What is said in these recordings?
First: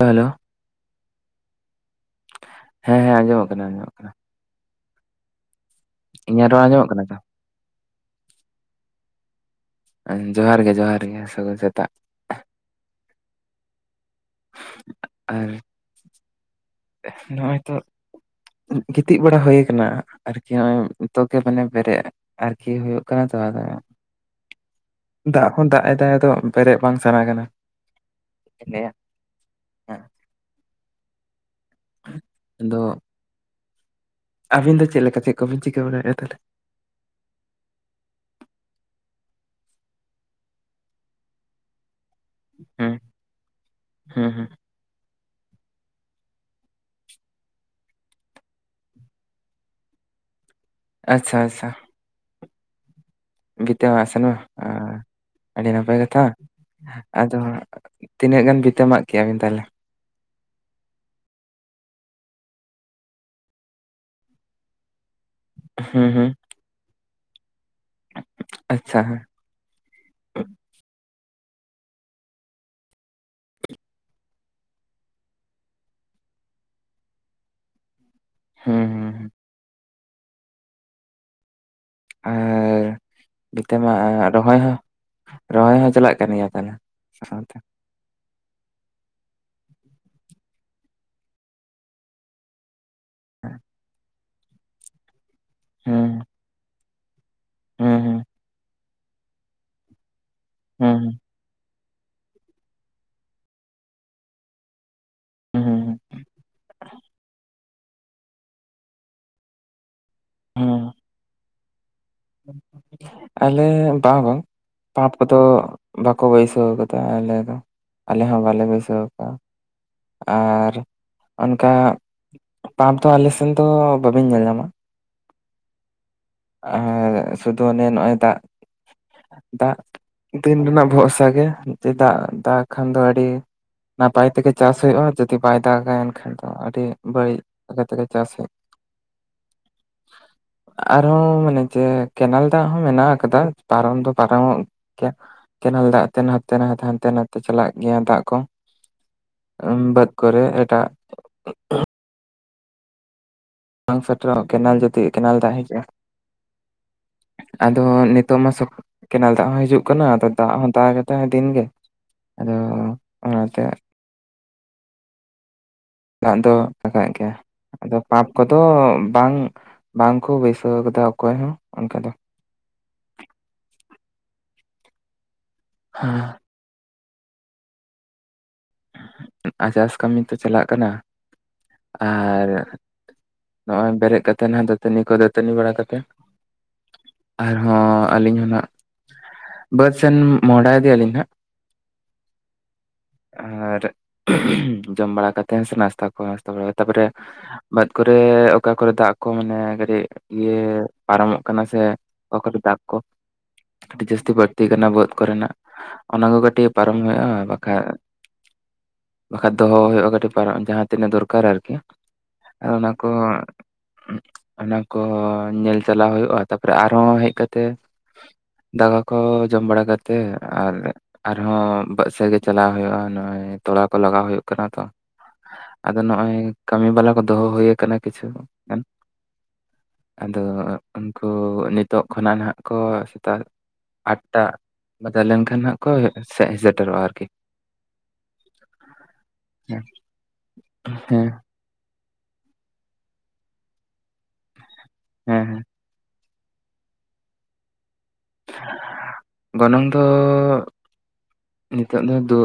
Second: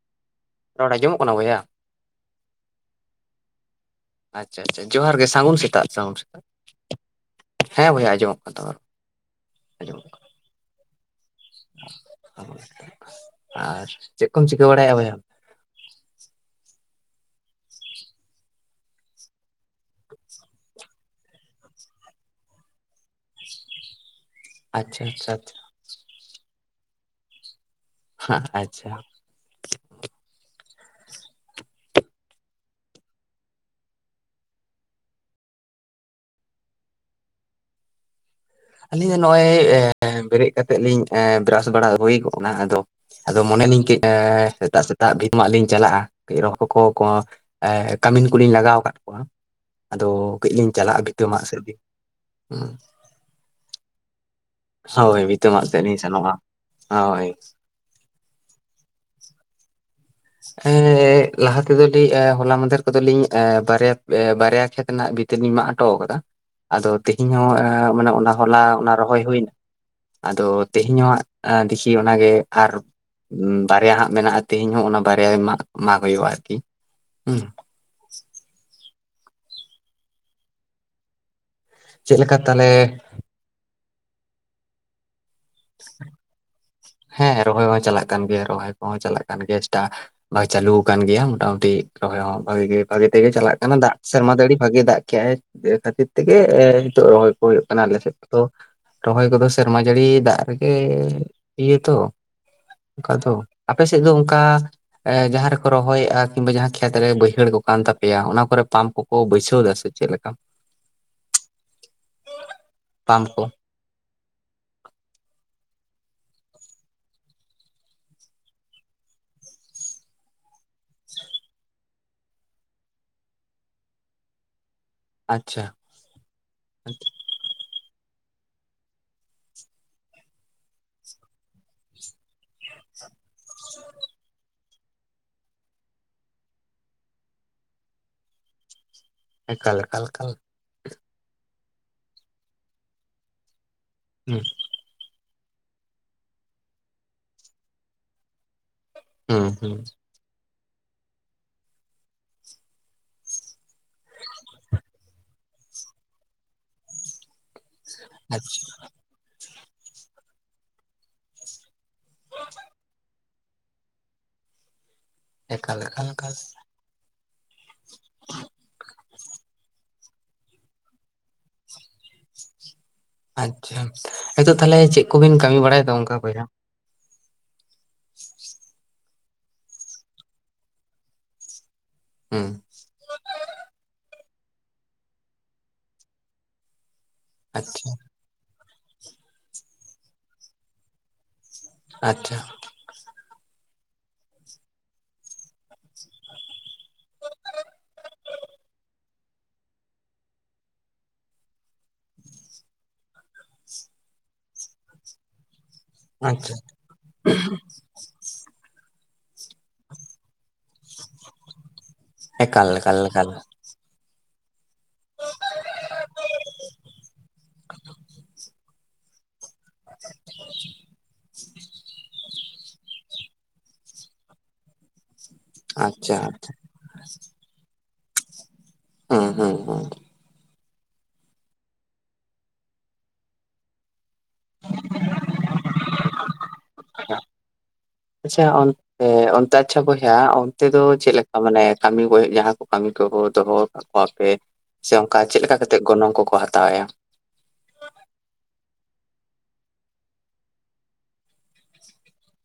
Hello ᱨᱚᱲ ᱟᱡᱚᱢᱚᱜ ᱠᱟᱱᱟ ᱵᱚᱭᱦᱟ᱾ ᱦᱮᱸ ᱦᱮᱸ ᱟᱸᱡᱚᱢᱚᱜ ᱠᱟᱱᱟ ᱟᱸᱡᱚᱢᱚᱜ ᱠᱟᱱᱟ᱾ ᱟᱪᱪᱷᱟ ᱟᱪᱪᱷᱟ ᱡᱚᱦᱟᱨ ᱜᱮ ᱥᱟᱹᱜᱩᱱ ᱥᱮᱛᱟᱜ ᱥᱟᱹᱜᱩᱱ ᱥᱮᱛᱟᱜ ᱤᱧᱟᱹᱜ ᱨᱚᱲ ᱟᱸᱡᱚᱢᱚᱜ ᱠᱟᱱᱟ ᱛᱚ? ᱦᱮᱸ ᱵᱚᱭᱦᱟ ᱟᱸᱡᱚᱢᱚᱜ ᱠᱟᱱ ᱛᱟᱢᱟ᱾ ᱟᱸᱡᱚᱢᱚᱜ ᱡᱚᱦᱟᱨ ᱜᱮ ᱡᱚᱦᱟᱨ ᱜᱮ ᱥᱟᱹᱜᱩᱱ ᱥᱮᱛᱟᱜ᱾ ᱟᱨ ᱪᱮᱫ ᱠᱚᱢ ᱪᱤᱠᱟᱹ ᱵᱟᱲᱟᱭᱮᱼᱟ ᱵᱚᱭᱦᱟ? ᱟᱨ ᱱᱚᱜᱼᱚᱭ ᱛᱚ᱾ ᱜᱤᱛᱤᱡ ᱵᱟᱲᱟ ᱦᱳᱭ ᱠᱟᱱᱟ ᱟᱨᱠᱤ ᱱᱚᱜᱚᱭ ᱱᱤᱛᱚᱜ ᱜᱮ ᱢᱟᱱᱮ ᱵᱮᱨᱮᱫ ᱟᱨᱠᱤ ᱦᱩᱭᱩᱜ ᱠᱟᱱᱟ ᱛᱚ ᱟᱫᱚ ᱟᱪᱪᱷᱟ ᱟᱪᱪᱷᱟ ᱫᱟᱜ ᱟᱪᱪᱷᱟ ᱦᱚᱸ ᱫᱟᱜᱼ ᱮ ᱫᱟᱭ ᱟᱫᱚ ᱵᱮᱨᱮᱫ ᱵᱟᱝ ᱥᱟᱱᱟ ᱠᱟᱱᱟ᱾ ᱦᱟᱜ ᱞᱟᱹᱭᱟ ᱟᱪᱪᱷᱟ᱾ ᱦᱮᱸ, ᱟᱫᱚ ᱟᱹᱵᱤᱱ ᱫᱚ ᱪᱮᱫ ᱞᱮᱠᱟ ᱪᱮᱫ ᱠᱚᱵᱤᱱ ᱪᱤᱠᱟᱹ ᱵᱟᱲᱟᱭᱮᱟ ᱛᱟᱦᱚᱞᱮ? ᱟᱞᱤᱧ ᱫᱚ ᱱᱚᱜᱼᱚᱭ ᱵᱮᱨᱮᱫ ᱠᱟᱛᱮᱫ ᱞᱤᱧ ᱮᱻ ᱵᱮᱨᱟᱥ ᱵᱟᱲᱟ ᱦᱳᱭᱠᱜ ᱚᱱᱟ ᱟᱫᱚ ᱦᱩᱸ ᱟᱫᱚ ᱢᱚᱱᱮᱞᱤᱧ ᱦᱩᱸ ᱦᱩᱸ [unintelligible] ᱥᱮᱛᱟᱜ᱾ ᱫᱟᱜ ᱵᱷᱤᱛ ᱢᱟᱜ ᱞᱤᱧ ᱪᱟᱞᱟᱜᱼᱟ ᱠᱟᱹᱡ ᱨᱦᱚ ᱠᱚ ᱮ ᱠᱟᱹᱢᱤᱱ ᱠᱚᱞᱤᱧ ᱞᱟᱜᱟᱣ ᱟᱠᱟᱫ ᱠᱚᱣᱟ᱾ ᱟᱫᱚ ᱠᱟᱹᱡ ᱞᱤᱧ ᱪᱟᱞᱟᱜᱼᱟ ᱵᱷᱤᱛᱟᱹ ᱟᱪᱪᱷᱟ ᱢᱟ ᱥᱮᱫ ᱜᱮ ᱦᱮᱸ᱾ ᱵᱷᱤᱛᱟᱹ ᱢᱟᱜᱥᱮᱱ ᱵᱟᱝ ᱦᱳᱭ ᱵᱷᱤᱛᱟᱹ ᱢᱟᱜ ᱟᱹᱰᱤ ᱥᱮᱫ ᱞᱤᱧ ᱱᱟᱯᱟᱭ ᱠᱟᱛᱷᱟ ᱥᱮᱱᱚᱜᱼᱟ ᱦᱳᱭ ᱟᱫᱚ ᱛᱤᱱᱟᱹᱜ ᱜᱟᱱ ᱵᱷᱤᱛᱟᱹ‌ ᱢᱟᱜ ᱠᱮᱫᱼᱟ ᱵᱤᱱ ᱛᱟᱦᱚᱞᱮ? ᱮ ᱞᱟᱦᱟ ᱛᱮᱫᱚ ᱞᱤᱧ ᱦᱚᱞᱟ ᱢᱟᱫᱷᱮᱨ ᱠᱚᱫᱚᱞᱤᱧ ᱵᱟᱨᱭᱟ ᱵᱟᱨᱭᱟ ᱠᱷᱮᱛ ᱨᱮᱱᱟᱜ ᱵᱷᱤᱛᱟᱹ ᱛᱟᱹ ᱞᱤᱱ ᱢᱟᱜ ᱦᱚᱴᱚ ᱦᱩᱸ ᱠᱟᱫᱟ ᱦᱩᱸ ᱟᱫᱚ ᱛᱮᱦᱤᱧ ᱦᱚᱸ ᱢᱟᱱᱮ ᱚᱱᱟ ᱦᱚᱞᱟ ᱚᱱᱟ ᱟᱪᱪᱷᱟ ᱦᱮᱸ ᱨᱚᱦᱚᱭ ᱦᱩᱭᱱᱟ᱾ ᱟᱫᱚ ᱛᱮᱦᱮᱧᱦᱚᱦᱟᱜ ᱫᱮᱠᱷᱤ ᱚᱱᱟᱜᱮ ᱟᱨ ᱵᱟᱨᱭᱟ ᱦᱟᱸᱜ ᱢᱮᱱᱟᱜᱼᱟ ᱛᱮᱦᱤᱧ ᱦᱚᱸ ᱚᱱᱟ ᱵᱟᱨᱭᱟ ᱢᱟᱜ ᱢᱟᱜ ᱦᱩᱭᱩᱜᱼᱟ ᱟᱨᱠᱤ ᱦᱩ᱾ ᱦᱩᱸ᱾ ᱦᱩᱸ ᱦᱩᱸ᱾ ᱪᱮᱫ ᱞᱮᱠᱟ ᱛᱟᱞᱮ ᱵᱷᱤᱛᱟᱹᱢᱟᱜᱽ ᱨᱚᱦᱚᱭ ᱦᱚᱸ? ᱨᱚᱦᱚᱭ ᱦᱚᱸ ᱪᱟᱞᱟᱜ ᱠᱟᱱ ᱜᱮᱭᱟ ᱛᱟᱦᱚᱞᱮ ᱦᱮᱸ ᱥᱟᱶᱛᱮ ᱨᱚᱦᱚᱭ ᱦᱚᱸ ᱪᱟᱞᱟᱜ᱾ ᱠᱟᱱ ᱜᱮᱭᱟ ᱨᱚᱦᱚᱭ ᱠᱚᱦᱚᱸ ᱪᱟᱞᱟᱜ ᱠᱟᱱ ᱜᱮᱭᱟ [unintelligible] ᱵᱷᱟᱜᱮ ᱪᱟᱹᱞᱩ ᱟᱠᱟᱱ ᱜᱮᱭᱟ ᱢᱚᱴᱟᱢᱩᱴᱤ ᱨᱚᱦᱚᱭ ᱦᱚᱸ ᱵᱷᱟᱜᱤ ᱜᱮ ᱵᱷᱟᱜᱮ ᱛᱮᱜᱮ ᱪᱟᱞᱟᱜ ᱠᱟᱱᱟ ᱫᱟᱜ ᱥᱮᱨᱢᱟ ᱡᱟᱹᱲᱤ ᱵᱷᱟᱜᱤ ᱫᱟᱜ ᱠᱮᱟᱭ ᱠᱷᱟᱹᱛᱤᱨ ᱦᱩᱸ ᱛᱮᱜᱮ ᱮ ᱱᱤᱛᱚᱜ ᱨᱚᱦᱚᱭ ᱦᱩᱭᱩᱜ ᱠᱟᱱᱟ ᱦᱩᱸ ᱟᱞᱮ ᱥᱮᱫ ᱦᱩᱸ ᱠᱚᱫᱚ ᱨᱚᱦᱚᱭ ᱠᱚᱫᱚ ᱥᱮᱨᱢᱟ ᱡᱟᱹᱲᱤ ᱫᱟᱜ ᱨᱮᱜᱮ ᱦᱩᱸ ᱤᱭᱟᱹ ᱛᱚ ᱚᱱᱠᱟ ᱫᱚ ᱟᱯᱮ ᱥᱮᱫ ᱫᱚ ᱚᱱᱠᱟ ᱮ ᱡᱟᱦᱟᱸ ᱨᱮᱠᱚ ᱦᱩᱸ ᱨᱚᱦᱚᱭᱮᱫᱼᱟ ᱠᱤᱱᱵᱟ ᱡᱟᱦᱟᱸ ᱠᱷᱮᱛ ᱨᱮ ᱵᱟᱹᱭᱦᱟᱹᱲ ᱠᱚ ᱠᱟᱱ ᱛᱟᱯᱮᱭᱟ ᱚᱱᱟ ᱠᱚᱨᱮ ᱯᱟᱢᱯ ᱠᱚᱠᱚ ᱵᱟᱹᱭᱥᱟᱹᱣ ᱫᱟ ᱥᱮ ᱪᱮᱫ ᱞᱮᱠᱟ? ᱦᱩᱸ ᱯᱟᱢᱯ ᱠᱚ ᱟᱞᱮ ᱵᱟᱝ ᱵᱟᱝ᱾ ᱯᱟᱯ ᱠᱚᱫᱚ ᱵᱟᱠᱚ ᱵᱟᱹᱭᱥᱟᱹᱣ ᱠᱟᱫᱟ ᱟᱞᱮ ᱫᱚ ᱟᱞᱮ ᱦᱚᱸ ᱵᱟᱞᱮ ᱵᱟᱹᱭᱥᱟᱹᱣ ᱠᱟᱼᱟ᱾ ᱟᱨ ᱚᱱᱠᱟ ᱯᱟᱯ ᱫᱚ ᱟᱞᱮᱥᱱ ᱫᱚ ᱵᱟᱵᱤᱱ ᱧᱮᱞ ᱧᱟᱢᱟ᱾ ᱟᱪᱪᱷᱟ‍᱾ ᱟᱨ ᱥᱩᱫᱩ ᱚᱱᱮ ᱱᱚᱜᱼᱭ ᱫᱟᱜ᱾ ᱫᱟᱜ ᱫᱤᱱ ᱨᱮᱱᱟᱜ ᱵᱷᱚᱨᱥᱟ ᱜᱮ ᱫᱟᱜ ᱫᱟᱜ ᱠᱷᱟᱱ ᱫᱚ ᱟᱹᱰᱤ ᱱᱟᱯᱟᱭ ᱛᱮᱜᱮ ᱪᱟᱥ ᱦᱩᱭᱩᱜᱼᱟ ᱡᱩᱫᱤ ᱵᱟᱭ ᱫᱟᱜᱟ ᱮᱱᱠᱷᱟᱱ ᱫᱚ ᱟᱹᱰᱤ ᱵᱟᱹᱲᱤᱡ ᱛᱮᱜᱮ ᱪᱟᱥ ᱦᱩᱭᱩᱜᱼᱟ᱾ ᱮᱠᱟᱞ ᱠᱟᱞ ᱠᱟᱞ᱾ ᱦᱩ ᱢᱟᱱᱮ ᱪᱮ ᱠᱮᱱᱮᱞ ᱫᱟᱜ ᱦᱚᱸ ᱢᱮᱱᱟᱜ ᱟᱠᱟᱫᱟ ᱯᱟᱨᱚᱢ ᱫᱚ ᱦᱩᱸ ᱯᱟᱨᱚᱢᱚᱜ ᱠᱮᱱᱮᱞ ᱫᱟᱜ ᱛᱮ ᱱᱟᱛᱮ ᱱᱟᱛᱮ ᱦᱟᱱᱛᱮ ᱱᱟᱛᱮ ᱪᱟᱞᱟᱜ ᱜᱮᱭᱟ ᱫᱟᱜ ᱠᱚ᱾ ᱦᱩᱸ ᱦᱩᱸ ᱵᱟᱫᱽ ᱠᱚᱨᱮ ᱮᱴᱟᱜ ᱵᱟᱝ ᱥᱮᱴᱮᱨᱚᱜᱟ ᱠᱮᱱᱮᱞ ᱡᱩᱫᱤ ᱠᱮᱱᱮᱞ ᱫᱟᱜ ᱦᱤᱡᱩᱼᱟ᱾ ᱟᱫᱚ ᱱᱤᱛᱳ ᱢᱟ ᱟᱪᱪᱷᱟ ᱥᱚ ᱠᱮᱱᱮᱞ ᱫᱟᱜ ᱦᱚᱸ ᱦᱤᱡᱩᱜ ᱠᱟᱱᱟ ᱟᱫᱚ ᱫᱟᱜ ᱦᱚᱸ ᱫᱟᱜ ᱫᱟᱭ ᱫᱤᱱᱜᱮ‍᱾ ᱟᱫᱚ ᱚᱱᱟᱛᱮ ᱮᱠᱟᱞ ᱮᱠᱟᱞ ᱮᱠᱟᱞ ᱫᱟᱜ ᱫᱚ [unintelligible] ᱜᱮᱭᱟ ᱟᱫᱚ ᱯᱟᱯ ᱠᱚᱫᱚ ᱵᱟᱝ ᱵᱟᱝᱠᱚ ᱵᱟᱹᱭᱥᱟᱹᱣ ᱟᱠᱟᱫᱟ ᱚᱠᱚᱭ ᱦᱚᱸ ᱚᱱᱠᱟ ᱫᱚ᱾ ᱟᱪᱪᱷᱟ ᱱᱤᱛᱚᱜ ᱛᱟᱦᱞᱮ ᱪᱮᱫ ᱠᱚᱵᱤᱱ ᱠᱟᱹᱢᱤ ᱵᱟᱲᱟᱭᱮᱫᱚ ᱚᱱᱠᱟ ᱵᱚᱭᱦᱟ? ᱟᱨ ᱪᱟᱥ ᱠᱟᱹᱢᱤ ᱛᱚ ᱪᱟᱞᱟᱜ ᱠᱟᱱᱟ᱾ ᱟᱨ ᱦᱮᱸ ᱱᱚᱜᱼᱚᱭ ᱵᱮᱨᱮᱫ ᱠᱟᱛᱮ ᱱᱟᱦᱟᱜ ᱫᱟᱹᱛᱟᱹᱱᱤ ᱠᱚ ᱫᱟᱹᱛᱟᱹᱱᱤ ᱵᱟᱲᱟ ᱠᱟᱛᱮ ᱟᱪᱪᱷᱟ ᱟᱨᱦᱚᱸ ᱟᱹᱞᱤᱧ ᱦᱚᱸ ᱱᱟᱜ ᱵᱟᱹᱫᱽ ᱥᱮᱱ ᱢᱚᱦᱰᱟ ᱤᱫᱤᱟᱞᱤᱧ ᱦᱟᱸᱜ᱾ ᱟᱪᱪᱷᱟ ᱟᱨ ᱡᱚᱢ ᱵᱟᱲᱟ ᱠᱟᱛᱮᱱ ᱥᱮ ᱱᱟᱥᱛᱟ ᱠᱚ ᱱᱟᱥᱛᱟ ᱵᱟᱲᱟ ᱠᱟᱛᱮ ᱛᱟᱯᱚᱨᱮ ᱵᱟᱹᱫᱽ ᱠᱚᱨᱮ ᱚᱠᱟ ᱠᱚᱨᱮ ᱨᱮ ᱫᱟᱜ ᱠᱚ ᱢᱟᱱᱮ ᱠᱟᱹᱴᱤᱜ ᱤᱭᱟᱹ ᱯᱟᱨᱚᱢᱚᱜ ᱠᱟᱱᱟ ᱥᱮ ᱚᱠᱟ ᱫᱚ ᱫᱟᱜ ᱠᱚ ᱟᱹᱰᱤ ᱡᱟᱹᱥᱛᱤ ᱵᱟᱹᱲᱛᱤ ᱠᱟᱱᱟ ᱵᱟᱹᱫᱽ ᱠᱚᱨᱮᱱᱟᱜ ᱚᱱᱟ ᱠᱚ ᱟᱪᱪᱷᱟ ᱠᱟᱹᱴᱤᱜ ᱯᱟᱨᱚᱢ ᱦᱩᱭᱩᱜᱼᱟ ᱵᱟᱠᱷᱟᱡ ᱵᱟᱠᱷᱟᱡ ᱫᱚᱦᱚ ᱦᱩᱭᱩᱜᱼᱟ ᱠᱟᱹᱴᱤᱡ ᱯᱟᱨᱚ ᱡᱟᱦᱟᱸ ᱛᱤᱱᱟᱹᱜ ᱫᱚᱨᱠᱟᱨ ᱟᱨᱠᱤ ᱟ ᱮᱠᱟᱞ ᱚᱱᱟ ᱮᱠᱟᱞ ᱠᱚ ᱮᱠᱟᱞ ᱚᱱᱟ ᱠᱚ ᱧᱮᱞ ᱪᱟᱞᱟᱣ ᱦᱩᱭᱩᱜᱼᱟ ᱛᱟᱯᱚᱨᱮ ᱟᱨᱦᱚᱸ ᱦᱮᱡ ᱠᱟᱛᱮ ᱫᱟᱠᱟ ᱠᱚ ᱡᱚᱢ ᱵᱟᱲᱟ ᱠᱟᱛᱮ ᱟᱨ ᱟᱨᱦᱚᱸ ᱵᱟᱥᱮ ᱜᱮ ᱪᱟᱞᱟᱣ ᱦᱩᱭᱩᱜᱼᱟ ᱱᱚᱜᱼᱚᱭ ᱛᱚᱞᱟ ᱠᱚ ᱞᱟᱜᱟ ᱦᱩᱭᱩᱜ ᱠᱟᱱᱟ ᱛᱚ ᱟᱫᱚ ᱟᱪᱪᱷᱟ ᱱᱚᱜᱼᱚᱭ ᱠᱟᱹᱢᱤ ᱵᱟᱞᱟ ᱠᱚ ᱫᱚᱦᱚ ᱦᱩᱭᱩᱠ ᱠᱤᱪᱷᱩ᱾ ᱦᱩᱸ ᱦᱩᱸ ᱟᱫᱚ ᱩᱱᱠᱩ ᱱᱤᱛᱚᱜ ᱠᱷᱚᱱᱟᱜ ᱱᱟᱜ ᱠᱚ ᱥᱮᱛᱟᱜ ᱟᱴ ᱴᱟ ᱵᱟᱫᱟ ᱞᱮᱱᱠᱷᱟᱱ ᱦᱟᱸᱜ ᱠᱚ ᱦᱮᱜ ᱥᱮᱼᱥᱮᱴᱮᱨᱚᱜᱼᱟ ᱟᱨᱠᱤ᱾ ᱟᱪᱪᱷᱟ ᱚᱱᱛᱮ ᱚᱱᱛᱮ ᱟᱪᱪᱷᱟ ᱦᱮᱸ ᱵᱚᱭᱦᱟ ᱚᱱᱛᱮ ᱫᱚ ᱦᱮᱸ ᱪᱮᱫᱞᱮᱠᱟ ᱢᱟᱱᱮ ᱠᱟᱹᱢᱤ ᱜᱚᱭᱮᱜ ᱡᱟᱦᱟᱸ ᱠᱚ ᱠᱟᱹᱢᱤ ᱠᱚ ᱵᱚ ᱫᱚᱦᱚ ᱠᱟᱜ ᱠᱚᱣᱟ ᱟᱨᱠᱤ᱾ ᱥᱮ ᱚᱱᱠᱟ ᱦᱮᱸ ᱪᱮᱫᱞᱮᱠᱟ ᱦᱮᱸ ᱠᱟᱛᱮᱜ ᱜᱚᱱᱚᱝ ᱠᱚᱠᱚ ᱦᱟᱛᱟᱣᱮᱭᱟ᱾ ᱜᱚᱱᱚᱝ ᱫᱚ ᱱᱤᱛᱚᱜ ᱫᱚ ᱫᱩ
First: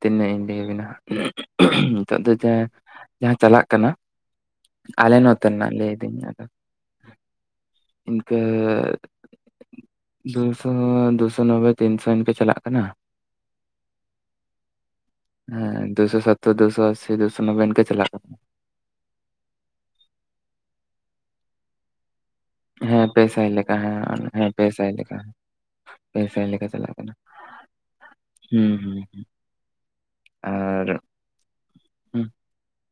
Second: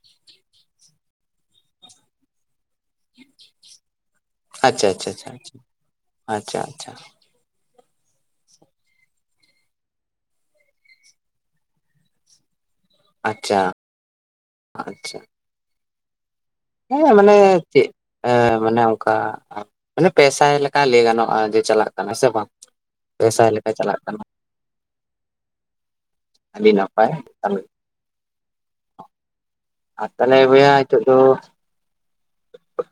ᱛᱤᱱᱟᱹᱜ ᱤᱧ ᱞᱟᱹᱭ ᱭᱟᱵᱤᱱᱟ᱾ ᱱᱤᱛᱚᱜ ᱫᱚ ᱡᱟ ᱡᱟᱦᱟᱸ ᱪᱟᱞᱟᱜ ᱠᱟᱱᱟ᱾ ᱟᱪᱪᱷᱟ ᱟᱪᱪᱷᱟ ᱟᱞᱮ ᱟᱪᱪᱷᱟ ᱱᱚᱛᱮᱱᱟᱜ ᱞᱟᱹᱭ ᱫᱚᱧ ᱟᱫᱚ ᱟᱪᱪᱷᱟ ᱤᱱᱠᱟᱹ ᱫᱩᱥᱚ ᱫᱩᱥᱚ ᱱᱚᱵᱳᱭ ᱛᱤᱱᱥᱚ ᱤᱱᱠᱟᱹ ᱪᱟᱞᱟᱜ ᱠᱟᱱᱟ᱾ ᱟᱪᱪᱷᱟ ᱟᱪᱪᱷᱟ ᱦᱮᱸ ᱫᱩᱥᱚ ᱥᱟᱛ᱾ ᱦᱮᱸ ᱢᱟᱱᱮ ᱪᱮᱫ ᱢᱟᱱᱮ ᱠᱟ ᱢᱟᱱᱮ ᱯᱮᱥᱟᱭ ᱞᱮᱠᱟ ᱞᱟᱹᱭ ᱜᱟᱱᱚᱜᱼᱟ ᱡᱮ ᱪᱟᱞᱟᱜ ᱠᱟᱱᱟ ᱥᱮ ᱵᱟᱝ᱾ ᱦᱮᱸ ᱯᱮ ᱥᱟᱭ ᱞᱮᱠᱟ ᱦᱮᱸ ᱟᱞᱮ ᱦᱮᱸ ᱯᱮ ᱥᱟᱭ ᱞᱮᱠᱟ᱾ ᱯᱮ ᱥᱟᱭ ᱞᱮᱠᱟ ᱟᱹᱰᱤ ᱪᱟᱞᱟᱜ ᱱᱟᱯᱟᱭ᱾ ᱠᱟᱱᱟ ᱦᱩᱸ ᱦᱩᱸ ᱟᱨ ᱛᱟᱦᱞᱮ ᱵᱚᱭᱦᱟ ᱟᱨ ᱱᱤᱛᱚᱜ ᱫᱚ ᱦᱩᱸ,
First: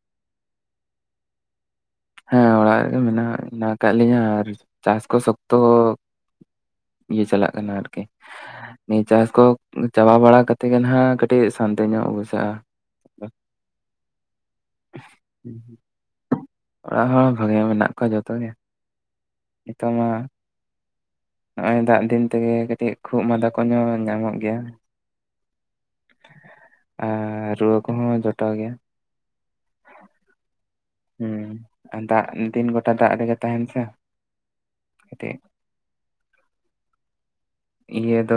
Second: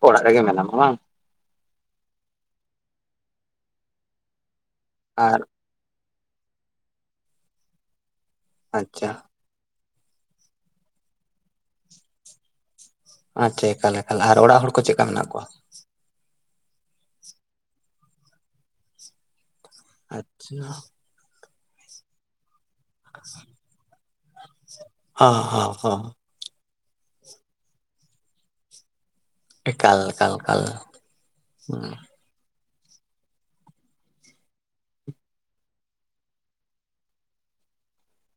ᱚᱲᱟᱜ ᱨᱮᱜᱮ ᱢᱮᱱᱟᱢᱟ ᱵᱟᱝ? ᱦᱮᱸ ᱚᱲᱟᱜ ᱨᱮᱜᱮ ᱢᱮᱱᱟᱜ ᱢᱮᱱᱟᱜ ᱠᱟᱜ ᱞᱤᱧᱟᱹ ᱟᱨ ᱪᱟᱥ ᱠᱚ ᱟᱨ ᱥᱚᱠᱛᱚ ᱤᱭᱟᱹ ᱪᱟᱞᱟᱜ ᱠᱟᱱᱟ ᱟᱨᱠᱤ ᱱᱤᱭᱟᱹ ᱟᱪᱪᱷᱟ ᱪᱟᱥ ᱠᱚ ᱪᱟᱵᱟ ᱵᱟᱲᱟ ᱠᱟᱛᱮ ᱜᱮ ᱱᱟᱦᱟᱜ ᱠᱟᱹᱴᱤᱜ ᱥᱟᱱᱛᱤ ᱧᱚᱜ ᱵᱩᱡᱷᱟᱹᱜᱼᱟ᱾ ᱟᱪᱪᱷᱟ ᱮᱠᱟᱞ ᱮᱠᱟᱞ ᱟᱨ ᱚᱲᱟᱜ ᱦᱚᱲ ᱠᱚ ᱪᱮᱜᱠᱟ ᱢᱮᱱᱟᱜ ᱠᱚᱣᱟ? ᱚᱲᱟᱜ ᱦᱚᱲ ᱵᱷᱟᱜᱮ ᱢᱮᱱᱟᱜ ᱠᱚᱣᱟ ᱡᱷᱚᱛᱚ ᱜᱮ ᱱᱤᱛᱚᱝ ᱢᱟ ᱟᱪᱪᱷᱟ ᱱᱚᱜᱼᱚᱭ ᱫᱟᱜ ᱫᱤᱱ ᱛᱮᱜᱮ ᱠᱟᱹᱴᱤᱡ ᱠᱷᱩᱜ ᱢᱟᱫᱟ ᱠᱚ ᱧᱚ ᱧᱟᱢᱚᱜ ᱜᱮᱭᱟ᱾ ᱦᱚᱸ ᱦᱚᱸ ᱦᱚ ᱾ ᱮᱸᱻ ᱨᱩᱣᱟᱹ ᱠᱚᱦᱚᱸ ᱡᱚᱴᱟᱣ ᱜᱮᱭᱟ ᱾ ᱮᱠᱟᱞ ᱠᱟᱞ ᱠᱟᱞ ᱾ ᱦᱩᱸ ᱟᱨ ᱫᱟᱜ ᱫᱤᱱ ᱜᱚᱴᱟ ᱫᱟᱜ ᱨᱮᱜᱮ ᱛᱟᱦᱮᱱ ᱥᱮ ᱠᱟᱹᱴᱤᱡ ᱾ ᱤᱭᱟᱹ ᱫᱚ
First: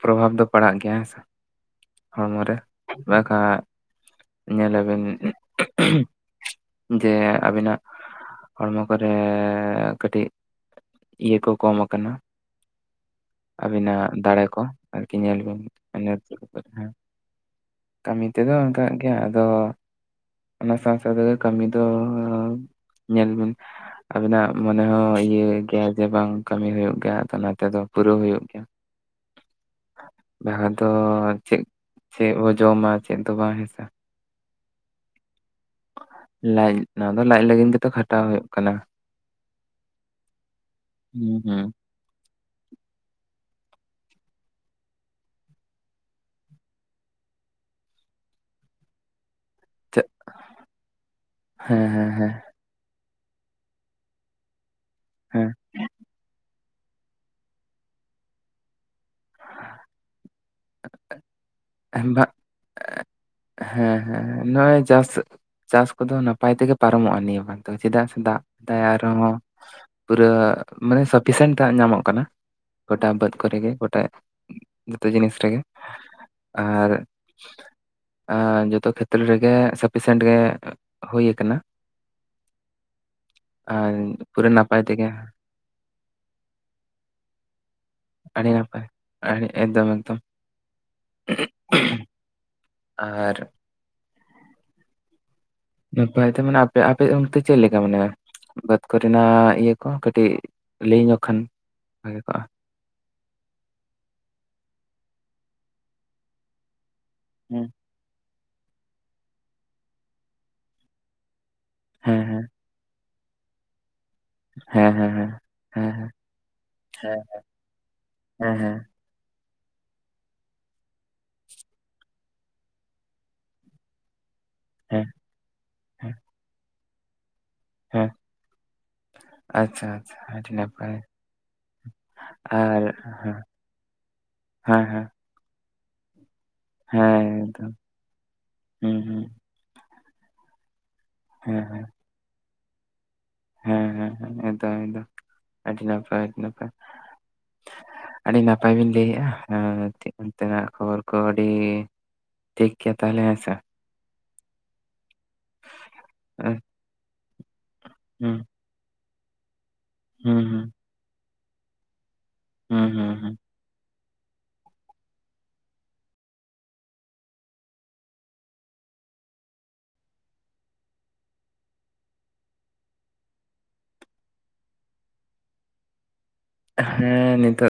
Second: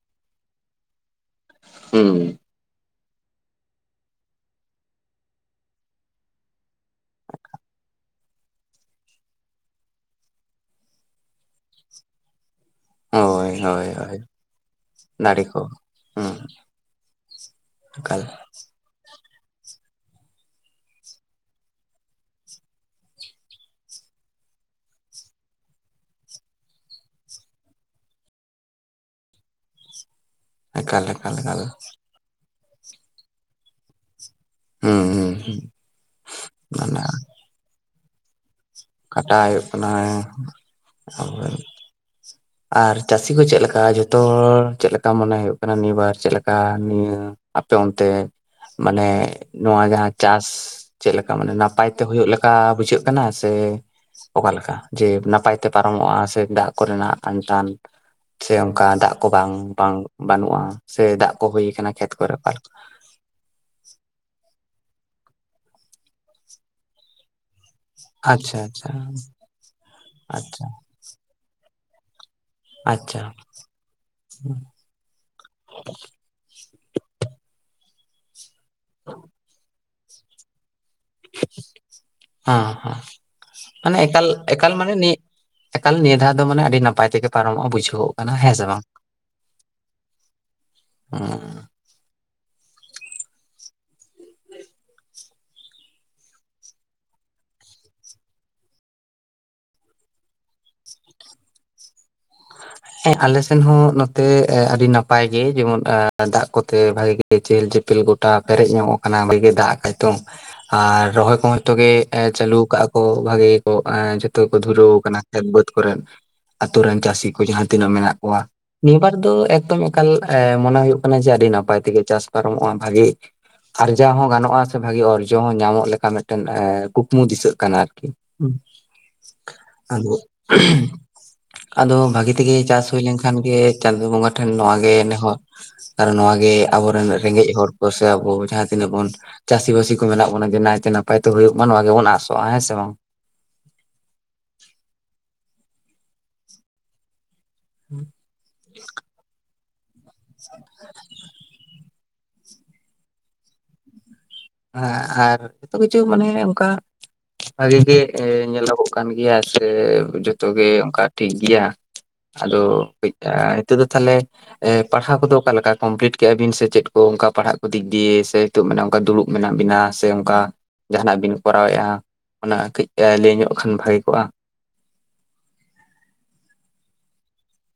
ᱯᱨᱚᱵᱷᱟᱵᱽ ᱫᱚ ᱯᱟᱲᱟᱜ ᱜᱮᱭᱟ ᱦᱮᱸ ᱥᱮ? ᱦᱩᱸ ᱦᱚᱲᱢᱚ ᱨᱮ ᱵᱟᱠᱷᱟᱡ ᱧᱮᱞ ᱮ ᱵᱤᱱ ᱾ ᱡᱮ ᱟᱵᱤᱱᱟᱜ ᱦᱚᱲᱢᱚ ᱠᱚᱨᱮ ᱠᱟᱹᱴᱤᱜ ᱾ ᱤᱭᱟᱹ ᱠᱚ ᱠᱚᱢ ᱠᱟᱱᱟ ᱾ ᱦᱳᱭ ᱦᱳᱭ ᱟᱵᱤᱱᱟᱜ ᱦᱳᱭ ᱫᱟᱲᱮ ᱠᱚ ᱟᱨᱠᱤ ᱧᱮᱞ ᱫᱟᱲᱮ ᱵᱤᱱ [unintelligible] ᱠᱟᱞ ᱾ ᱚᱱᱛᱮ ᱫᱚ ᱚᱱᱠᱟᱜ ᱜᱮ ᱟᱫᱚ ᱚᱱᱟ ᱥᱟᱶ ᱾ ᱛᱚ ᱛᱮ ᱫᱚ ᱠᱟᱹᱢᱤ ᱫᱚ ᱧᱮᱞ ᱵᱤᱱ ᱾ ᱟᱵᱤᱱᱟᱜ ᱢᱚᱱᱮ ᱦᱚᱸ ᱤᱭᱟᱹ ᱜᱮᱭᱟ ᱡᱮ ᱵᱟᱝ ᱠᱟᱹᱢᱤ ᱦᱩᱭᱩᱜ ᱜᱮᱭᱟ ᱛᱟ ᱱᱚᱛᱮ ᱫᱚ ᱯᱩᱨᱟᱹ ᱦᱩᱭᱩᱜ ᱜᱮᱭᱟ ᱾ [inaudible] ᱡᱟᱦᱟ ᱫᱚ ᱮᱠᱟᱞ ᱮᱠᱟᱞ ᱮᱠᱟᱞ ᱪᱮᱫ ᱪᱮᱫ ᱵᱚ ᱡᱚᱢᱟ ᱪᱮᱫ ᱫᱚ ᱵᱟᱝ ᱦᱮᱥᱮ ᱾ ᱦᱩᱸ ᱦᱩᱸ ᱦᱩᱸ ᱾ ᱞᱟᱡ ᱚᱱᱟ ᱫᱚ ᱞᱟᱡ ᱞᱟᱜᱤᱫ ᱜᱮᱛᱚ ᱠᱷᱟᱴᱟᱣ ᱦᱚᱭᱳᱜ ᱾ ᱠᱟᱴᱟ ᱦᱚᱭᱳᱜ ᱠᱟᱱᱟ ᱦᱮᱸ ᱾ ᱦᱩᱸ ᱦᱩᱸ ᱟᱨ ᱪᱟᱹᱥᱤ ᱠᱚ ᱪᱮᱫ ᱞᱮᱠᱟ ᱡᱷᱚᱛᱚ ᱦᱚᱲ ᱪᱮᱫ ᱞᱮᱠᱟ ᱢᱚᱱᱮ ᱦᱚᱭᱳᱜ ᱠᱟᱱᱟ ᱱᱤᱭᱟᱹᱵᱟᱨ ᱪᱮᱫ ᱞᱮᱠᱟ ᱱᱤᱭᱟᱹ ᱾ ᱟᱯᱮ ᱚᱱᱛᱮ ᱢᱟᱱᱮ ᱾ ᱱᱚᱣᱟ ᱪᱮᱫ ᱡᱟᱦᱟᱸ ᱪᱟᱥ ᱪᱮᱫ ᱞᱮᱠᱟ ᱢᱟᱱᱮ ᱦᱮᱸ ᱱᱟᱯᱟᱭ ᱛᱮ ᱦᱮᱸ ᱦᱚᱭᱳ ᱦᱮᱸ ᱞᱮᱠᱟ ᱵᱩᱡᱷᱟᱹᱜ ᱾ ᱠᱟᱱᱟ ᱥᱮ ᱚᱠᱟᱞᱮᱠᱟ ᱡᱮ ᱱᱟᱯᱟᱭ ᱛᱮ ᱯᱟᱨᱚᱢᱚᱜᱼᱟ ᱥᱮ ᱫᱟᱜ ᱠᱚᱨᱮᱱᱟᱜ ᱾ ᱟᱱᱛᱟᱱ ᱪᱮ ᱚᱱᱠᱟ ᱫᱟᱜ ᱠᱚ ᱵᱟᱝ ᱵᱟᱝ ᱾ ᱵᱟᱱᱩᱜᱼᱟ ᱥᱮ ᱫᱟᱜ ᱠᱚ ᱦᱩᱭ ᱟᱠᱟᱱᱟ ᱦᱮᱸ ᱠᱷᱮᱛ ᱵᱟᱝ ᱠᱚᱨᱮ ᱚᱠᱟ ᱾ ᱦᱮᱸ ᱦᱮᱸ ᱱᱚᱜᱼᱚᱭ ᱪᱟᱥ ᱪᱟᱥ ᱠᱚᱫᱚ ᱱᱟᱯᱟᱭ ᱛᱮᱜᱮ ᱯᱟᱨᱚᱢᱚᱜᱼᱟ ᱱᱤᱭᱟᱹ ᱵᱟᱨ ᱾ ᱪᱮᱫᱟᱜ ᱥᱮ ᱫᱟᱜ ᱟᱪᱪᱷᱟ ᱫᱟᱭ ᱟᱪᱪᱷᱟ ᱟᱨᱦᱚᱸ ᱯᱩᱨᱟᱹ ᱟᱪᱪᱷᱟ ᱢᱟᱱᱮ ᱥᱟᱯᱷᱤᱥᱮᱱᱴ ᱫᱟᱜ ᱧᱟᱢᱚᱜ ᱠᱟᱱᱟ ᱾ ᱜᱚᱴᱟ ᱟᱪᱪᱷᱟ ᱵᱟᱹᱫᱽ ᱠᱚᱨᱮ ᱜᱮ ᱜᱚᱴᱟ ᱡᱚᱛᱚ ᱡᱤᱱᱤᱥ ᱨᱮᱜᱮ ᱟᱨ ᱾ ᱟ ᱡᱚᱛᱚ ᱠᱷᱮᱛᱨᱮ ᱨᱮᱜᱮ ᱥᱟᱯᱷᱤᱥᱮᱱᱴ ᱜᱮ ᱦᱩᱭ ᱟᱠᱟᱱᱟ ᱾ ᱦᱟᱸ ᱦᱟᱸ ᱢᱟᱱᱮ ᱮᱠᱟᱞ ᱯᱩᱨᱟᱹ ᱮᱠᱟᱞ ᱱᱟᱯᱟᱭ ᱢᱟᱱᱮ ᱛᱮᱜᱮ ᱱᱤ ᱾ ᱮᱠᱟᱞ ᱱᱤᱭᱟᱹ ᱫᱷᱟᱣ ᱫᱚ ᱢᱟᱱᱮ ᱟᱹᱰᱤ ᱱᱟᱯᱟᱭ ᱛᱮᱜᱮ ᱯᱟᱨᱚᱢᱚᱜᱼᱟ ᱵᱩᱡᱷᱟᱹᱣᱚᱜ ᱠᱟᱱᱟ ᱦᱮᱸ ᱥᱮ ᱵᱟᱝ ᱾ ᱟᱨᱤ ᱮᱠᱫᱚᱢ ᱮᱠᱫᱚᱢ ᱾ [unintelligible] ᱟᱨ ᱾ ᱱᱟᱯᱟᱭ ᱛᱮ ᱢᱟᱱᱮ ᱟᱯᱮ ᱟᱯᱮ ᱚᱱᱛᱮ ᱪᱮᱫ ᱞᱮᱠᱟ ᱢᱟᱱᱮ ᱾ ᱵᱟᱹᱫᱽ ᱠᱚᱨᱮᱱᱟᱜ ᱤᱭᱟᱹ ᱠᱚ ᱦᱚᱸ ᱠᱟᱹᱴᱤᱡ ᱞᱟᱹᱭ ᱧᱚᱜ ᱠᱷᱟᱱ ᱵᱷᱟᱜᱮ ᱠᱚᱜᱼᱟ ᱾ ᱦᱮᱸ ᱟᱞᱮ ᱥᱮᱱ ᱦᱚᱸ ᱱᱚᱛᱮ ᱟᱹᱰᱤ ᱱᱟᱯᱟᱭ ᱜᱮ ᱡᱮᱢᱚᱱ ᱫᱟᱜ ᱠᱚᱛᱮ ᱵᱷᱟᱜᱤ ᱜᱮ ᱾ ᱦᱮᱸ ᱪᱮᱦᱮᱞ ᱪᱮᱯᱮᱞ ᱜᱚᱴᱟ ᱯᱮᱨᱮᱡ ᱧᱚᱜᱚᱜ ᱠᱟᱱᱟ ᱵᱷᱟᱜᱮ ᱫᱟᱜ ᱠᱟᱜ ᱛᱚ ᱟᱨ ᱨᱚᱦᱚᱭ ᱠᱚᱦᱚᱸ ᱾ ᱡᱚᱛᱚ ᱜᱮ ᱮ ᱦᱮᱸ ᱦᱮᱸ ᱪᱟᱹᱞᱩ ᱠᱟᱜᱼᱟ ᱠᱚ ᱵᱷᱟᱜᱮ ᱜᱮ ᱠᱚ ᱮᱸ ᱡᱚᱛ ᱾ ᱛᱚ ᱜᱮ ᱠᱚ ᱦᱮᱸ ᱫᱷᱩᱨᱟᱹᱣ ᱦᱮᱸ ᱟᱠᱟᱱᱟ ᱦᱮᱸ ᱠᱷᱮᱛ ᱵᱟᱹᱫᱽ ᱦᱮᱸ ᱠᱚᱨᱮᱱ ᱦᱮᱸ ᱟᱛᱳ ᱨᱮᱱ ᱦᱮᱸ ᱪᱟᱥᱤ ᱠᱚ ᱡᱟᱦᱟᱸ ᱾ ᱛᱤᱱᱟᱹᱜ ᱢᱮᱱᱟᱜ ᱠᱚᱣᱟ ᱦᱮᱸ ᱦᱮᱸ ᱱᱤᱭᱟᱹᱵᱟᱨ ᱫᱚ ᱮᱠᱫᱚᱢ ᱾ ᱮᱠᱟᱞ ᱮ ᱢᱚᱱᱮ ᱦᱚᱭᱳᱜ ᱠᱟᱱᱟ ᱡᱮ ᱟᱹᱰᱤ ᱱᱟᱯᱟᱭ ᱛᱮᱜᱮ ᱪᱟᱥ ᱯᱟᱨᱚᱢᱚᱜᱼᱟ ᱵᱷᱟᱜᱮ ᱟᱨᱡᱟᱣ ᱦᱚᱸ ᱜᱟᱱᱚᱜ ᱾ ᱱᱚᱣᱟ ᱥᱮ ᱵᱷᱟᱹᱜᱮ ᱦᱮᱸ ᱚᱨᱡᱚ ᱦᱚᱸ ᱧᱟᱢᱚᱜ ᱞᱮᱠᱟ ᱦᱮᱸ ᱢᱮᱫᱴᱮᱱ ᱠᱩᱠᱢᱩ ᱫᱤᱥᱟᱹᱜ ᱠᱟᱱᱟ ᱟᱨᱠᱤ ᱦᱮᱸ ᱾ ᱟᱪᱪᱷᱟ ᱟᱫᱚ ᱟᱪᱪᱷᱟ ᱟᱹᱰᱤ ᱱᱟᱯᱟᱭ ᱟᱫᱚ ᱵᱷᱟᱜᱮ ᱾ ᱜᱮ ᱟᱨ ᱪᱟᱥ ᱦᱩᱭ ᱞᱮᱱᱠᱷᱟᱱ ᱦᱮᱸ ᱜᱮ ᱪᱟᱸᱫᱳ ᱵᱚᱸᱜᱟ ᱴᱷᱮᱱ ᱱᱚᱣᱟ ᱦᱮᱸ ᱦᱮᱸ ᱜᱮ ᱱᱮᱦᱚᱨ ᱟᱨ ᱱᱚᱣᱟ ᱜᱮ ᱾ ᱟᱵᱚᱨᱮᱱ ᱦᱮᱸ ᱨᱮᱸᱜᱮᱡ ᱦᱚᱲ ᱮᱠᱫᱚᱢ ᱠᱚ ᱥᱮ ᱟᱵᱚ ᱡᱟᱦᱟᱸ ᱛᱤᱱᱟᱹᱜ ᱦᱩᱸ ᱵᱚᱱ ᱦᱩᱸ ᱪᱟᱹᱥᱤ ᱵᱟᱹᱥᱤ ᱠᱚ ᱢᱮᱱᱟᱜ ᱵᱚᱱᱟᱮ ᱱᱟᱭᱛᱮ ᱱᱟᱜ ᱟ ᱾ ᱯᱟᱭ ᱛᱮ ᱦᱳᱭᱳᱜ ᱦᱮᱸ ᱢᱟ ᱦᱮᱸ ᱱᱚᱣᱟ ᱜᱮᱵᱚᱱ ᱟᱥᱚᱜ-ᱟ᱾ ᱦᱮᱸ ᱥᱮ ᱵᱟᱝ? ᱦᱮᱸ ᱦᱮᱸ ᱦᱮᱸ ᱮᱠ ᱫᱚᱢ ᱮᱠ ᱫᱚᱢ ᱟᱹᱰᱤ ᱱᱟᱯᱟᱭ ᱟᱹᱰᱤ ᱱᱟᱯᱟᱭ᱾ [unintelligible] ᱟᱹᱰᱤ ᱱᱟᱯᱟᱭ ᱵᱤᱱ ᱞᱟᱹᱭᱮᱜ-ᱟ ᱮᱸ ᱛᱷᱮᱜ ᱚᱱᱛᱮᱱᱟᱜ ᱠᱷᱚᱵᱚᱨ ᱠᱚ ᱤ ᱴᱷᱤᱠ ᱜᱮᱭᱟ ᱛᱟᱦᱚᱞᱮ ᱦᱮᱸ ᱥᱮ? ᱦᱟᱸ ᱟᱨ ᱡᱚᱛᱚ ᱠᱤᱪᱷᱩ ᱢᱟᱱᱮ ᱦᱩᱸ ᱚᱝᱠᱟ ᱵᱷᱟᱜᱮ ᱜᱮ ᱮ ᱦᱩᱸ ᱧᱮᱞᱚᱜᱚᱜ ᱠᱟᱱ ᱜᱮᱭᱟ ᱥᱮ ᱦᱩᱸ ᱡᱚᱛᱚ ᱜᱮ ᱚᱱᱠᱟ ᱴᱷᱤᱠ ᱜᱮᱭᱟ, ᱟᱫᱚ ᱦᱩᱸ ᱠᱟᱹᱡ ᱦᱩᱸ ᱟ ᱦᱩᱸ ᱱᱤᱛᱚᱜ ᱫᱚ ᱛᱟᱞᱦᱮ ᱮ ᱯᱟᱲᱦᱟᱣ ᱠᱚᱫᱚ ᱚᱠᱟ ᱞᱮᱠᱟ ᱠᱚᱢᱯᱞᱤᱴ ᱠᱮᱫᱮᱜ-ᱟ ᱵᱤᱱ ᱥᱮ ᱪᱮᱫ ᱠᱚ ᱚᱝᱠᱟ ᱯᱟᱲᱦᱟᱜ ᱠᱚ ᱫᱤᱠ ᱫᱤᱭᱮ ᱥᱮ ᱦᱤᱛᱚ ᱢᱟᱱᱮ ᱚᱱᱠᱟ ᱫᱩᱲᱩᱵ ᱢᱮᱱᱟᱜ ᱵᱤᱱᱟ ᱥᱮ ᱚᱱᱠᱟ ᱡᱟᱦᱱᱟᱜ ᱵᱤᱱ ᱠᱚᱨᱟᱣᱮᱜ-ᱟ? ᱚᱱᱟ ᱠᱟᱹᱡ ᱮ ᱞᱟᱹᱭ ᱧᱚᱜ ᱠᱷᱟᱱ ᱵᱷᱟᱜᱮ ᱠᱚᱜ-ᱟ᱾ ᱦᱮᱸ ᱱᱤᱛᱳᱜ᱾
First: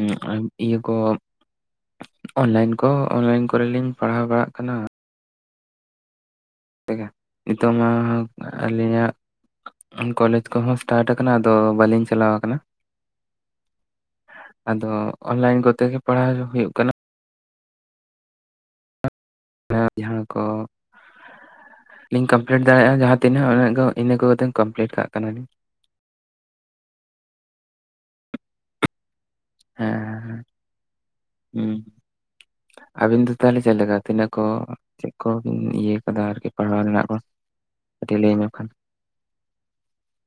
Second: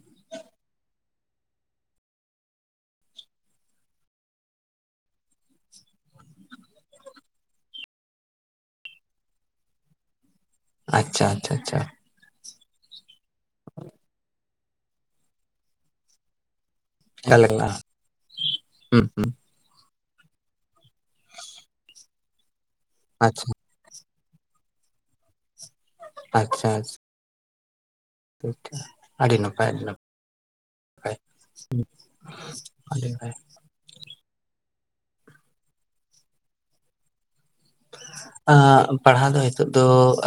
ᱩᱸ [unintelligible] ᱤᱭᱟᱹ ᱠᱚ ᱚᱱᱞᱟᱭᱤᱱ ᱠᱚ ᱚᱱᱞᱟᱭᱤᱱ ᱠᱚᱨᱮᱞᱤᱧ ᱯᱟᱲᱦᱟᱣ ᱵᱟᱲᱟᱜ ᱠᱟᱱᱟ᱾ ᱞᱮᱠᱟ ᱱᱤᱛᱚᱜ ᱢᱟ [unintelligible] ᱟᱞᱤᱧᱟᱜ ᱠᱚᱞᱮᱡᱪ ᱠᱚᱦᱚᱸ ᱮᱥᱴᱟᱴ ᱟᱪᱪᱷᱟ ᱟᱠᱟᱱᱟ ᱟᱫᱚ ᱟᱪᱪᱷᱟ ᱟᱪᱪᱷᱟ ᱵᱟᱞᱤᱧᱪ ᱪᱟᱞᱟᱣ ᱟᱠᱟᱱᱟ᱾ ᱟᱫᱚ ᱚᱱᱞᱟᱭᱤᱱ ᱠᱚᱛᱮ ᱜᱮ ᱯᱟᱲᱦᱟᱣ [unintelligible] ᱦᱩᱭᱩᱜ ᱠᱟᱱᱟ᱾ [unintelligible] ᱦᱩ ᱦᱩ᱾ [unintelligible] ᱡᱟᱸᱦᱟ ᱠᱚ᱾ ᱤᱧ ᱠᱚᱢᱯᱞᱤᱴ ᱫᱟᱲᱮᱭᱟᱜ-ᱟ ᱡᱟᱦᱟᱸ ᱟᱪᱪᱷᱟ ᱛᱤᱱᱟᱹᱜ ᱩᱱᱟᱹᱜ ᱜᱮ ᱤᱱᱟᱹᱜ ᱠᱚᱜᱮ ᱮᱤᱧ ᱠᱚᱢᱯᱞᱤᱴ ᱠᱟᱜ ᱠᱟᱱᱤᱞᱤᱧ᱾ ᱟᱪᱪᱷᱟ ᱟᱸᱪ [unintelligible] ᱟᱹᱰᱤ ᱱᱟᱯ ᱦᱮᱸ [unintelligible] ᱦᱮᱸ ᱦᱩᱸ ᱟᱹᱰᱤ ᱟᱹᱵᱤᱱ ᱫᱚ [unintelligible] ᱛᱟᱦᱚᱞᱮ ᱪᱮᱫ ᱞᱮᱠᱟ ᱛᱤᱱᱟᱹᱜ ᱠᱚ ᱪᱮᱫ ᱠᱚ ᱤᱭᱟᱹ ᱠᱟᱫᱟ ᱟᱨᱠᱤ ᱯᱟᱲᱦᱟᱣ ᱨᱮᱱᱟᱜ ᱠᱚ᱾ ᱠᱟᱹᱴᱤᱡ ᱞᱟᱹᱭ ᱧᱚᱜ ᱠᱷᱟᱱ ᱟᱸᱜ ᱯᱟᱲᱦᱟᱣ ᱫᱚ ᱦᱤᱛᱳᱜ ᱫᱚ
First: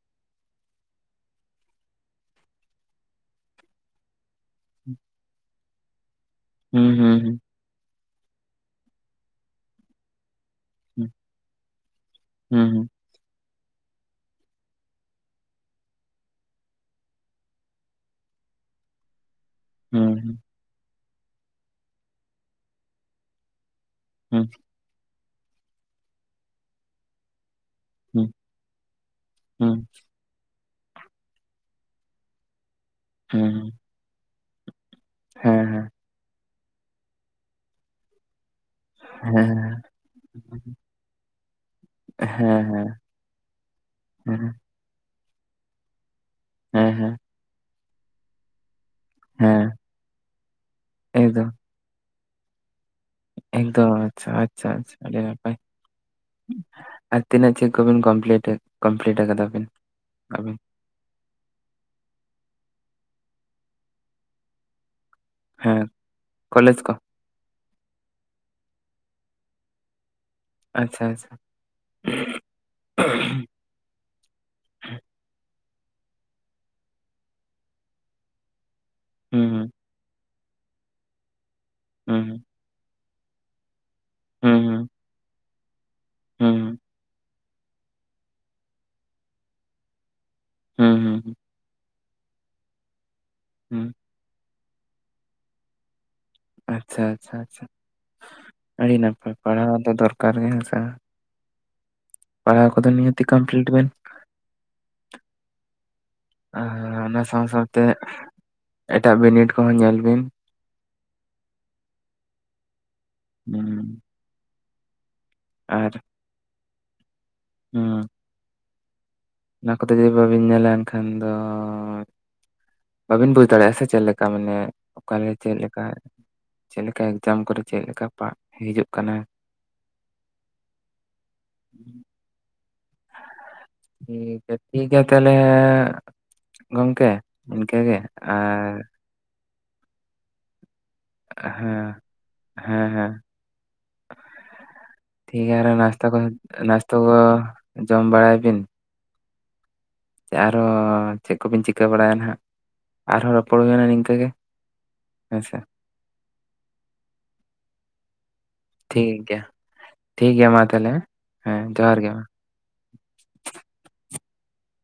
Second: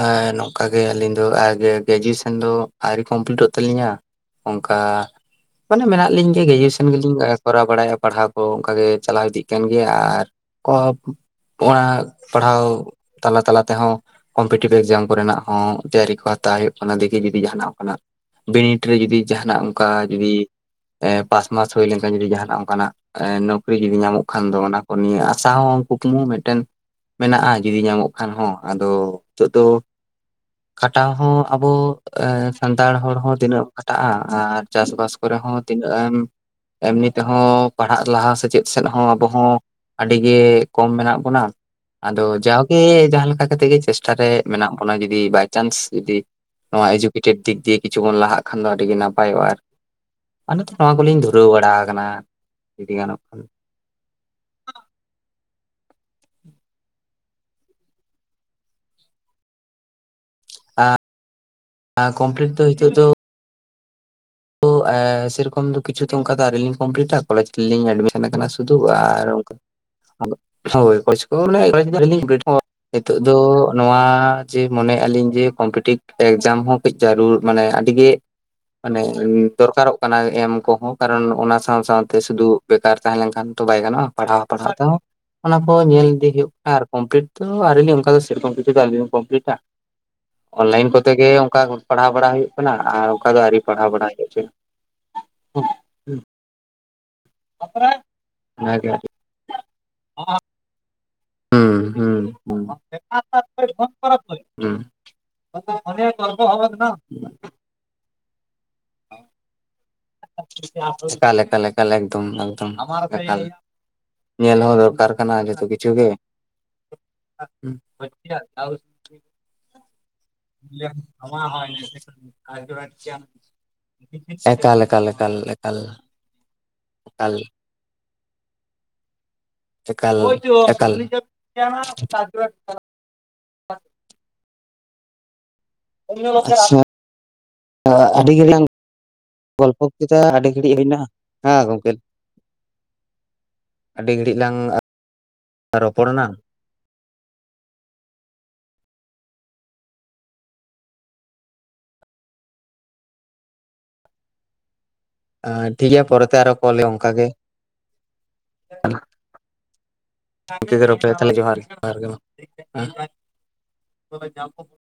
ᱮ ᱱᱚᱝᱠᱟ ᱜᱮ ᱟᱹᱞᱤᱧ ᱫᱚ ᱟ ᱜᱮ ᱜᱮᱡᱩᱭᱮᱥᱮᱱ ᱫᱚ ᱟᱭᱨᱤ ᱠᱚᱢᱯᱞᱤᱴᱚᱜ ᱛᱟᱹᱞᱤᱧᱟ ᱚᱱᱠᱟ ᱢᱟᱱᱮ ᱢᱮᱱᱟᱜ ᱞᱤᱧ ᱜᱮ ᱦᱩᱸ ᱜᱮᱡᱩᱭᱮᱥᱮᱱ ᱜᱮᱞᱤᱧ ᱮᱸ ᱦᱩᱸ ᱠᱚᱨᱟᱣ ᱵᱟᱲᱟᱭ-ᱟ ᱯᱟᱲᱦᱟᱣ ᱠᱚ ᱚᱱᱠᱟ ᱜᱮ ᱪᱟᱞᱟᱣ ᱤᱫᱤᱜ ᱠᱟᱱ ᱜᱮᱭᱟ ᱟᱨ ᱠᱚ ᱦᱩᱸ [unintelligible] ᱯᱟᱲᱦᱟᱣ ᱦᱩᱸ ᱛᱟᱞᱟ ᱛᱟᱞᱟ ᱛᱮᱦᱚᱸ ᱠᱚᱢᱯᱮᱴᱤᱵ ᱮᱠᱡᱟᱢ ᱠᱚᱨᱮᱱᱟᱜ ᱦᱚᱸ ᱛᱮᱭᱟᱨᱤ ᱠᱚ ᱦᱟᱛᱟᱣ ᱦᱩᱭᱩᱜ ᱠᱟᱱᱟ ᱫᱮᱠᱷᱤ ᱡᱩᱫᱤ ᱡᱟᱦᱟᱱᱟᱜ ᱚᱱᱠᱟᱱᱟᱜ ᱵᱤᱱᱤᱴ ᱨᱮ ᱡᱩᱫᱤ ᱡᱟᱦᱟᱱᱟᱜ ᱚᱝ ᱠᱟ ᱦᱩᱸ ᱡᱩᱫᱤ ᱦᱩᱸ ᱮ ᱯᱟᱥ ᱢᱟᱥ ᱦᱳᱭ ᱞᱮᱱᱠᱷᱟᱱ ᱡᱩᱫᱤ ᱡᱟᱦᱟᱱᱟᱜ ᱚᱱᱠᱟᱱᱟᱜ ᱮ ᱱᱚᱠᱨᱤ ᱡᱩᱫᱤ ᱧᱟᱢᱚᱜ ᱦᱩᱸ ᱠᱷᱟᱱ ᱦᱩᱸ ᱫᱚ ᱚᱱᱟ ᱠᱚ ᱱᱤᱭᱟᱹ ᱟᱥᱟ ᱦᱚᱸ ᱠᱩᱠᱢᱩ ᱢᱮᱫᱴᱮᱱ ᱢᱮᱱᱟᱜ-ᱟ ᱡᱩᱫᱤ ᱧᱟᱢᱚᱜ ᱦᱩᱸ ᱦᱩᱸ ᱠᱷᱟᱱ ᱦᱚᱸ ᱟᱫᱚ ᱛᱳᱜ ᱫᱚ ᱦᱩᱸ ᱠᱷᱟᱴᱟᱣ ᱦᱚᱸ ᱟᱵᱚ ᱮᱸ ᱥᱟᱱᱛᱟᱲ ᱦᱚᱲ ᱦᱚᱸ ᱛᱤᱱᱟᱹᱜ ᱦᱩᱸ ᱠᱷᱴᱟᱜ-ᱟ ᱟᱨ ᱪᱟᱥ ᱵᱟᱥ ᱠᱚᱨᱮ ᱦᱚᱸ ᱦᱮᱸ ᱛᱤᱱᱟᱹᱜ ᱮᱢ ᱮᱢᱱᱤ ᱛᱮᱦᱚᱸ ᱯᱟᱲᱦᱟᱜ ᱞᱟᱦᱟ ᱥᱮ ᱪᱮᱫ ᱥᱮᱫ ᱦᱚᱸ ᱟᱵᱚ ᱦᱚᱸ ᱦᱮᱸ ᱟᱹᱰᱤ ᱜᱮ ᱠᱚᱢ ᱢᱮᱱᱟᱜ ᱵᱚᱱᱟ᱾ ᱟᱫᱚ ᱦᱮᱸ ᱦᱮᱸ ᱡᱟᱣᱜᱮ ᱡᱟᱸᱦᱟ ᱞᱮᱠᱟ ᱠᱟᱛᱮᱜ ᱜᱮ ᱪᱮᱥᱴᱟ ᱨᱮ ᱦᱮᱸ ᱢᱮᱱᱟᱜ ᱵᱚᱱᱟ ᱡᱩᱫᱤ ᱵᱟᱭᱪᱟᱱᱥ ᱡᱩᱫᱤ ᱱᱚᱣᱟ ᱦᱮᱸ ᱦᱮᱸ ᱮᱹᱡᱩᱠᱮᱴᱮᱰ ᱫᱤᱠ ᱫᱤᱭᱮ ᱠᱤᱪᱷᱩ ᱵᱚᱱ ᱞᱟᱦᱟᱜ ᱠᱷᱟᱱ ᱫᱚ ᱟᱹᱰᱤᱜᱮ ᱱᱟᱯᱟᱭᱚᱜ-ᱟ ᱟᱨ ᱦᱮᱸ ᱚᱱᱟᱛᱮ ᱱᱚᱣᱟ ᱠᱚᱞᱤᱧ ᱫᱷᱩᱨᱟᱹᱣ ᱮᱠᱫᱚᱢ ᱵᱟᱲᱟ ᱟᱠᱟᱱᱟ ᱡᱩᱫᱤ ᱜᱟᱱᱚᱜ ᱠᱷᱟᱱ᱾ ᱮᱠᱫᱚ ᱟᱪᱪᱷᱟ ᱟᱪᱪᱷᱟ ᱟᱪᱪᱷᱟ ᱟᱹᱰᱤ ᱱᱟᱯᱟᱭ᱾ ᱟᱨ ᱛᱤᱱᱟᱹᱜ ᱪᱮᱫ ᱠᱚᱵᱤᱱ ᱠᱚᱢᱯᱞᱤᱴ ᱠᱚᱢᱯᱞᱤᱴ ᱟᱠᱟᱫᱟ ᱵᱮᱱ ᱟᱵᱤᱱ? ᱟ ᱠᱚᱢᱯᱞᱤᱴ ᱫᱚ ᱦᱤᱛᱚᱜ ᱫᱚ ᱳ ᱮ ᱥᱮᱹᱨᱚᱠᱚᱢ ᱫᱚ ᱦᱮᱸ ᱠᱤᱪᱷᱩ ᱫᱚ ᱚᱱᱠᱟ ᱫᱚ ᱟᱣᱨᱤ ᱞᱤᱧ ᱠᱚᱞᱮᱡᱽ ᱠᱚ ᱠᱚᱢᱯᱞᱤᱴᱟ ᱠᱚᱞᱮᱡ ᱞᱤᱧ ᱮᱰᱢᱤᱥᱮᱱ ᱟᱠᱟᱱᱟ ᱥᱩᱫᱩ ᱟᱨ ᱚᱱᱠᱟ ᱟᱫᱚ ᱦᱳᱭ ᱟᱪᱪᱷᱟ ᱟᱪᱪᱷᱟ [unintelligible] ᱱᱤᱛᱚᱜ ᱫᱚ ᱱᱚᱣᱟ ᱡᱮ ᱢᱚᱱᱮ ᱞᱤᱧ ᱡᱮ ᱠᱚᱢᱯᱤᱴᱤᱵᱷ ᱮᱠᱡᱟᱢ ᱦᱚᱸ᱾ ᱢᱤᱴᱮᱡ ᱪᱟᱨᱩ ᱢᱟᱱᱮ ᱟᱹᱰᱤ ᱜᱮ᱾ ᱢᱟᱱᱮ ᱦᱩᱸ ᱦᱩᱸ ᱫᱚᱨᱠᱟᱨᱚᱜ ᱠᱟᱱᱟ ᱮᱢ ᱠᱚᱦᱚᱸ ᱠᱟᱨᱚᱱ ᱚᱱᱟ ᱥᱟᱶ ᱥᱟᱶᱛᱮ ᱦᱩᱸ ᱥᱩᱫᱩ᱾ ᱵᱮᱠᱟᱨ ᱛᱟᱦᱮᱸ ᱞᱮᱱᱠᱷᱟᱱ ᱛᱚ ᱵᱟᱭ ᱜᱟᱱᱚᱜᱼᱟ ᱯᱟᱲᱦᱟᱣ ᱯᱟᱲᱦᱟᱣ ᱦᱩᱸ ᱛᱮᱦᱚᱸᱼᱼᱼ ᱚᱱᱟ ᱠᱚ ᱧᱮᱞ ᱤᱫᱤ ᱦᱩᱭᱩᱜ ᱠᱟᱱᱟ ᱦᱩᱸ ᱟᱨ ᱠᱚᱢᱯᱞᱤᱴ ᱫᱚ ᱟᱭᱨᱤᱞᱤᱧ ᱚᱱᱠᱟ ᱫᱚ ᱥᱮᱨᱚᱠᱚᱢ ᱠᱤᱪᱷᱩ ᱫᱚ ᱟᱭᱨᱤᱞᱤᱧ ᱠᱚᱢᱯᱞᱤᱴᱟ᱾ ᱚᱱᱞᱟᱭᱤᱱ ᱠᱚᱛᱮ ᱜᱮ ᱦᱩᱸ ᱚᱱᱠᱟ ᱯᱟᱲᱦᱟᱣ ᱵᱟᱲᱟ ᱦᱩᱭᱩᱜ ᱠᱟᱱᱟ ᱟᱨ ᱚᱱᱠᱟ ᱫᱚ ᱟᱹᱣᱨᱤ ᱯᱟᱲᱦᱟᱣ ᱦᱩᱸ ᱵᱟᱲᱟ ᱦᱩᱭᱩᱜᱼᱟ᱾ [unintelligible] ᱟᱪᱪᱷᱟ ᱟᱪᱪᱷᱟ ᱟᱪᱪᱷᱟ ᱚᱱᱟᱜᱮ ᱟᱹᱰᱤ ᱱᱟᱯᱟᱭ ᱯᱟᱲᱦᱟᱣ ᱫᱚ ᱫᱚᱨᱠᱟᱨ ᱜᱮ ᱦᱮᱸ ᱥᱮ᱾ ᱦᱩᱸ ᱦᱩᱸ ᱦᱩᱸ ᱯᱟᱲᱦᱟᱣ ᱠᱚᱫᱚ ᱱᱤᱦᱟᱹᱛᱤ ᱠᱚᱢᱯᱞᱤᱴ ᱵᱮᱱ ᱜᱚᱞᱯᱚ ᱦᱚᱵᱮᱠ ᱱᱚ᱾ ᱛᱮᱫ ᱮᱴᱟᱜ ᱵᱤᱱᱤᱰ ᱠᱚᱦᱚᱸ ᱧᱮᱞ ᱵᱤᱱ᱾ ᱞᱮᱠᱟᱞ ᱞᱮᱠᱟᱞ ᱮᱠᱫᱚᱢᱫ ᱦᱩᱸ ᱧᱮᱞ ᱦᱚᱸ ᱫᱚᱨᱠᱟᱨ᱾ ᱠᱟᱱᱟ ᱡᱚᱛᱚ ᱠᱤᱪᱷᱩ ᱟᱨ ᱜᱮ᱾ ᱦᱩᱸ ᱚᱱᱟ ᱠᱚᱛᱮ ᱡᱩᱫᱤ ᱵᱟᱵᱤᱱ ᱧᱮᱞᱟ ᱮᱱᱠᱷᱟᱱ ᱫᱚ ᱵᱟᱵᱤᱱ ᱵᱩᱡᱽ ᱫᱟᱲᱮᱭᱟᱜᱼᱟ ᱥᱮ᱾ ᱪᱮᱫ ᱞᱮᱠᱟ ᱢᱟᱱᱮ ᱮᱠᱟᱞ ᱮᱠᱟᱞ ᱚᱠᱟ᱾ ᱮᱠᱟᱞ ᱪᱮᱫ ᱮᱠᱟᱞ ᱞᱮᱠᱟ ᱪᱮᱫ ᱞᱮᱠᱟ ᱮᱠᱟᱞ ᱮᱠᱡᱟᱢ ᱠᱚᱨᱮ ᱪᱮᱫ ᱞᱮᱠᱟ ᱯᱟ ᱦᱤᱡᱩᱜ ᱠᱟᱱᱟ᱾ ᱮᱠᱟᱞ ᱮᱠᱟᱞ᱾ ᱴᱷᱤᱠ ᱜᱮᱭᱟ ᱛᱟᱦᱚᱞᱮ ᱟᱪᱪᱷᱟ ᱜᱚᱝᱠᱮ ᱤᱱᱠᱟᱹ ᱜᱮ ᱟᱹᱰᱤ ᱜᱷᱟᱹᱲᱤᱡ ᱞᱟᱝ ᱟᱨ᱾ ᱜᱚᱞᱯᱚ ᱠᱮᱫᱟ ᱟᱹᱰᱤ ᱜᱷᱟᱹᱲᱤᱡ ᱦᱩᱭᱱᱟ᱾ ᱦᱮᱸ ᱦᱮᱸ ᱦᱮᱸ ᱟᱹᱰᱤ ᱜᱷᱟᱹᱲᱤᱡ ᱞᱟᱝ ᱴᱷᱤᱠ ᱜᱮᱭᱟ ᱟᱨᱚ ᱱᱟᱥᱛᱟ ᱨᱚᱯᱚᱲ ᱠᱚ᱾ ᱮᱱᱟ ᱱᱟᱥᱛᱚ ᱠᱚ ᱡᱚᱢ ᱵᱟᱲᱟᱭ ᱵᱤᱱ᱾ ᱟᱨᱚ ᱪᱮᱫ ᱠᱚᱵᱤᱱ ᱪᱤᱠᱟᱹ ᱵᱟᱲᱟᱭᱟ ᱱᱟᱦᱟᱜ᱾ ᱟᱨᱦᱚᱸ ᱨᱚᱯᱚᱲ ᱦᱩᱭᱱᱟ ᱱᱤᱝᱠᱟᱹ ᱜᱮ᱾ ᱦᱮᱸᱥᱮ ᱴᱷᱤᱠ ᱜᱮᱭᱟ ᱯᱚᱨᱮᱛᱮ ᱟᱨᱚ ᱠᱚᱞ ᱦᱩᱭᱩᱼᱟ ᱚᱱᱠᱟ ᱜᱮ᱾ [unintelligible] ᱴᱷᱤᱠ ᱜᱮᱭᱟ ᱡᱚᱦᱟᱨ ᱴᱷᱤᱠ ᱜᱮᱭᱟ ᱢᱟ ᱛᱟᱦᱚᱞᱮ ᱜᱮ ᱡᱚᱦᱟᱨ ᱜᱮ ᱢᱟ᱾ [unintelligible]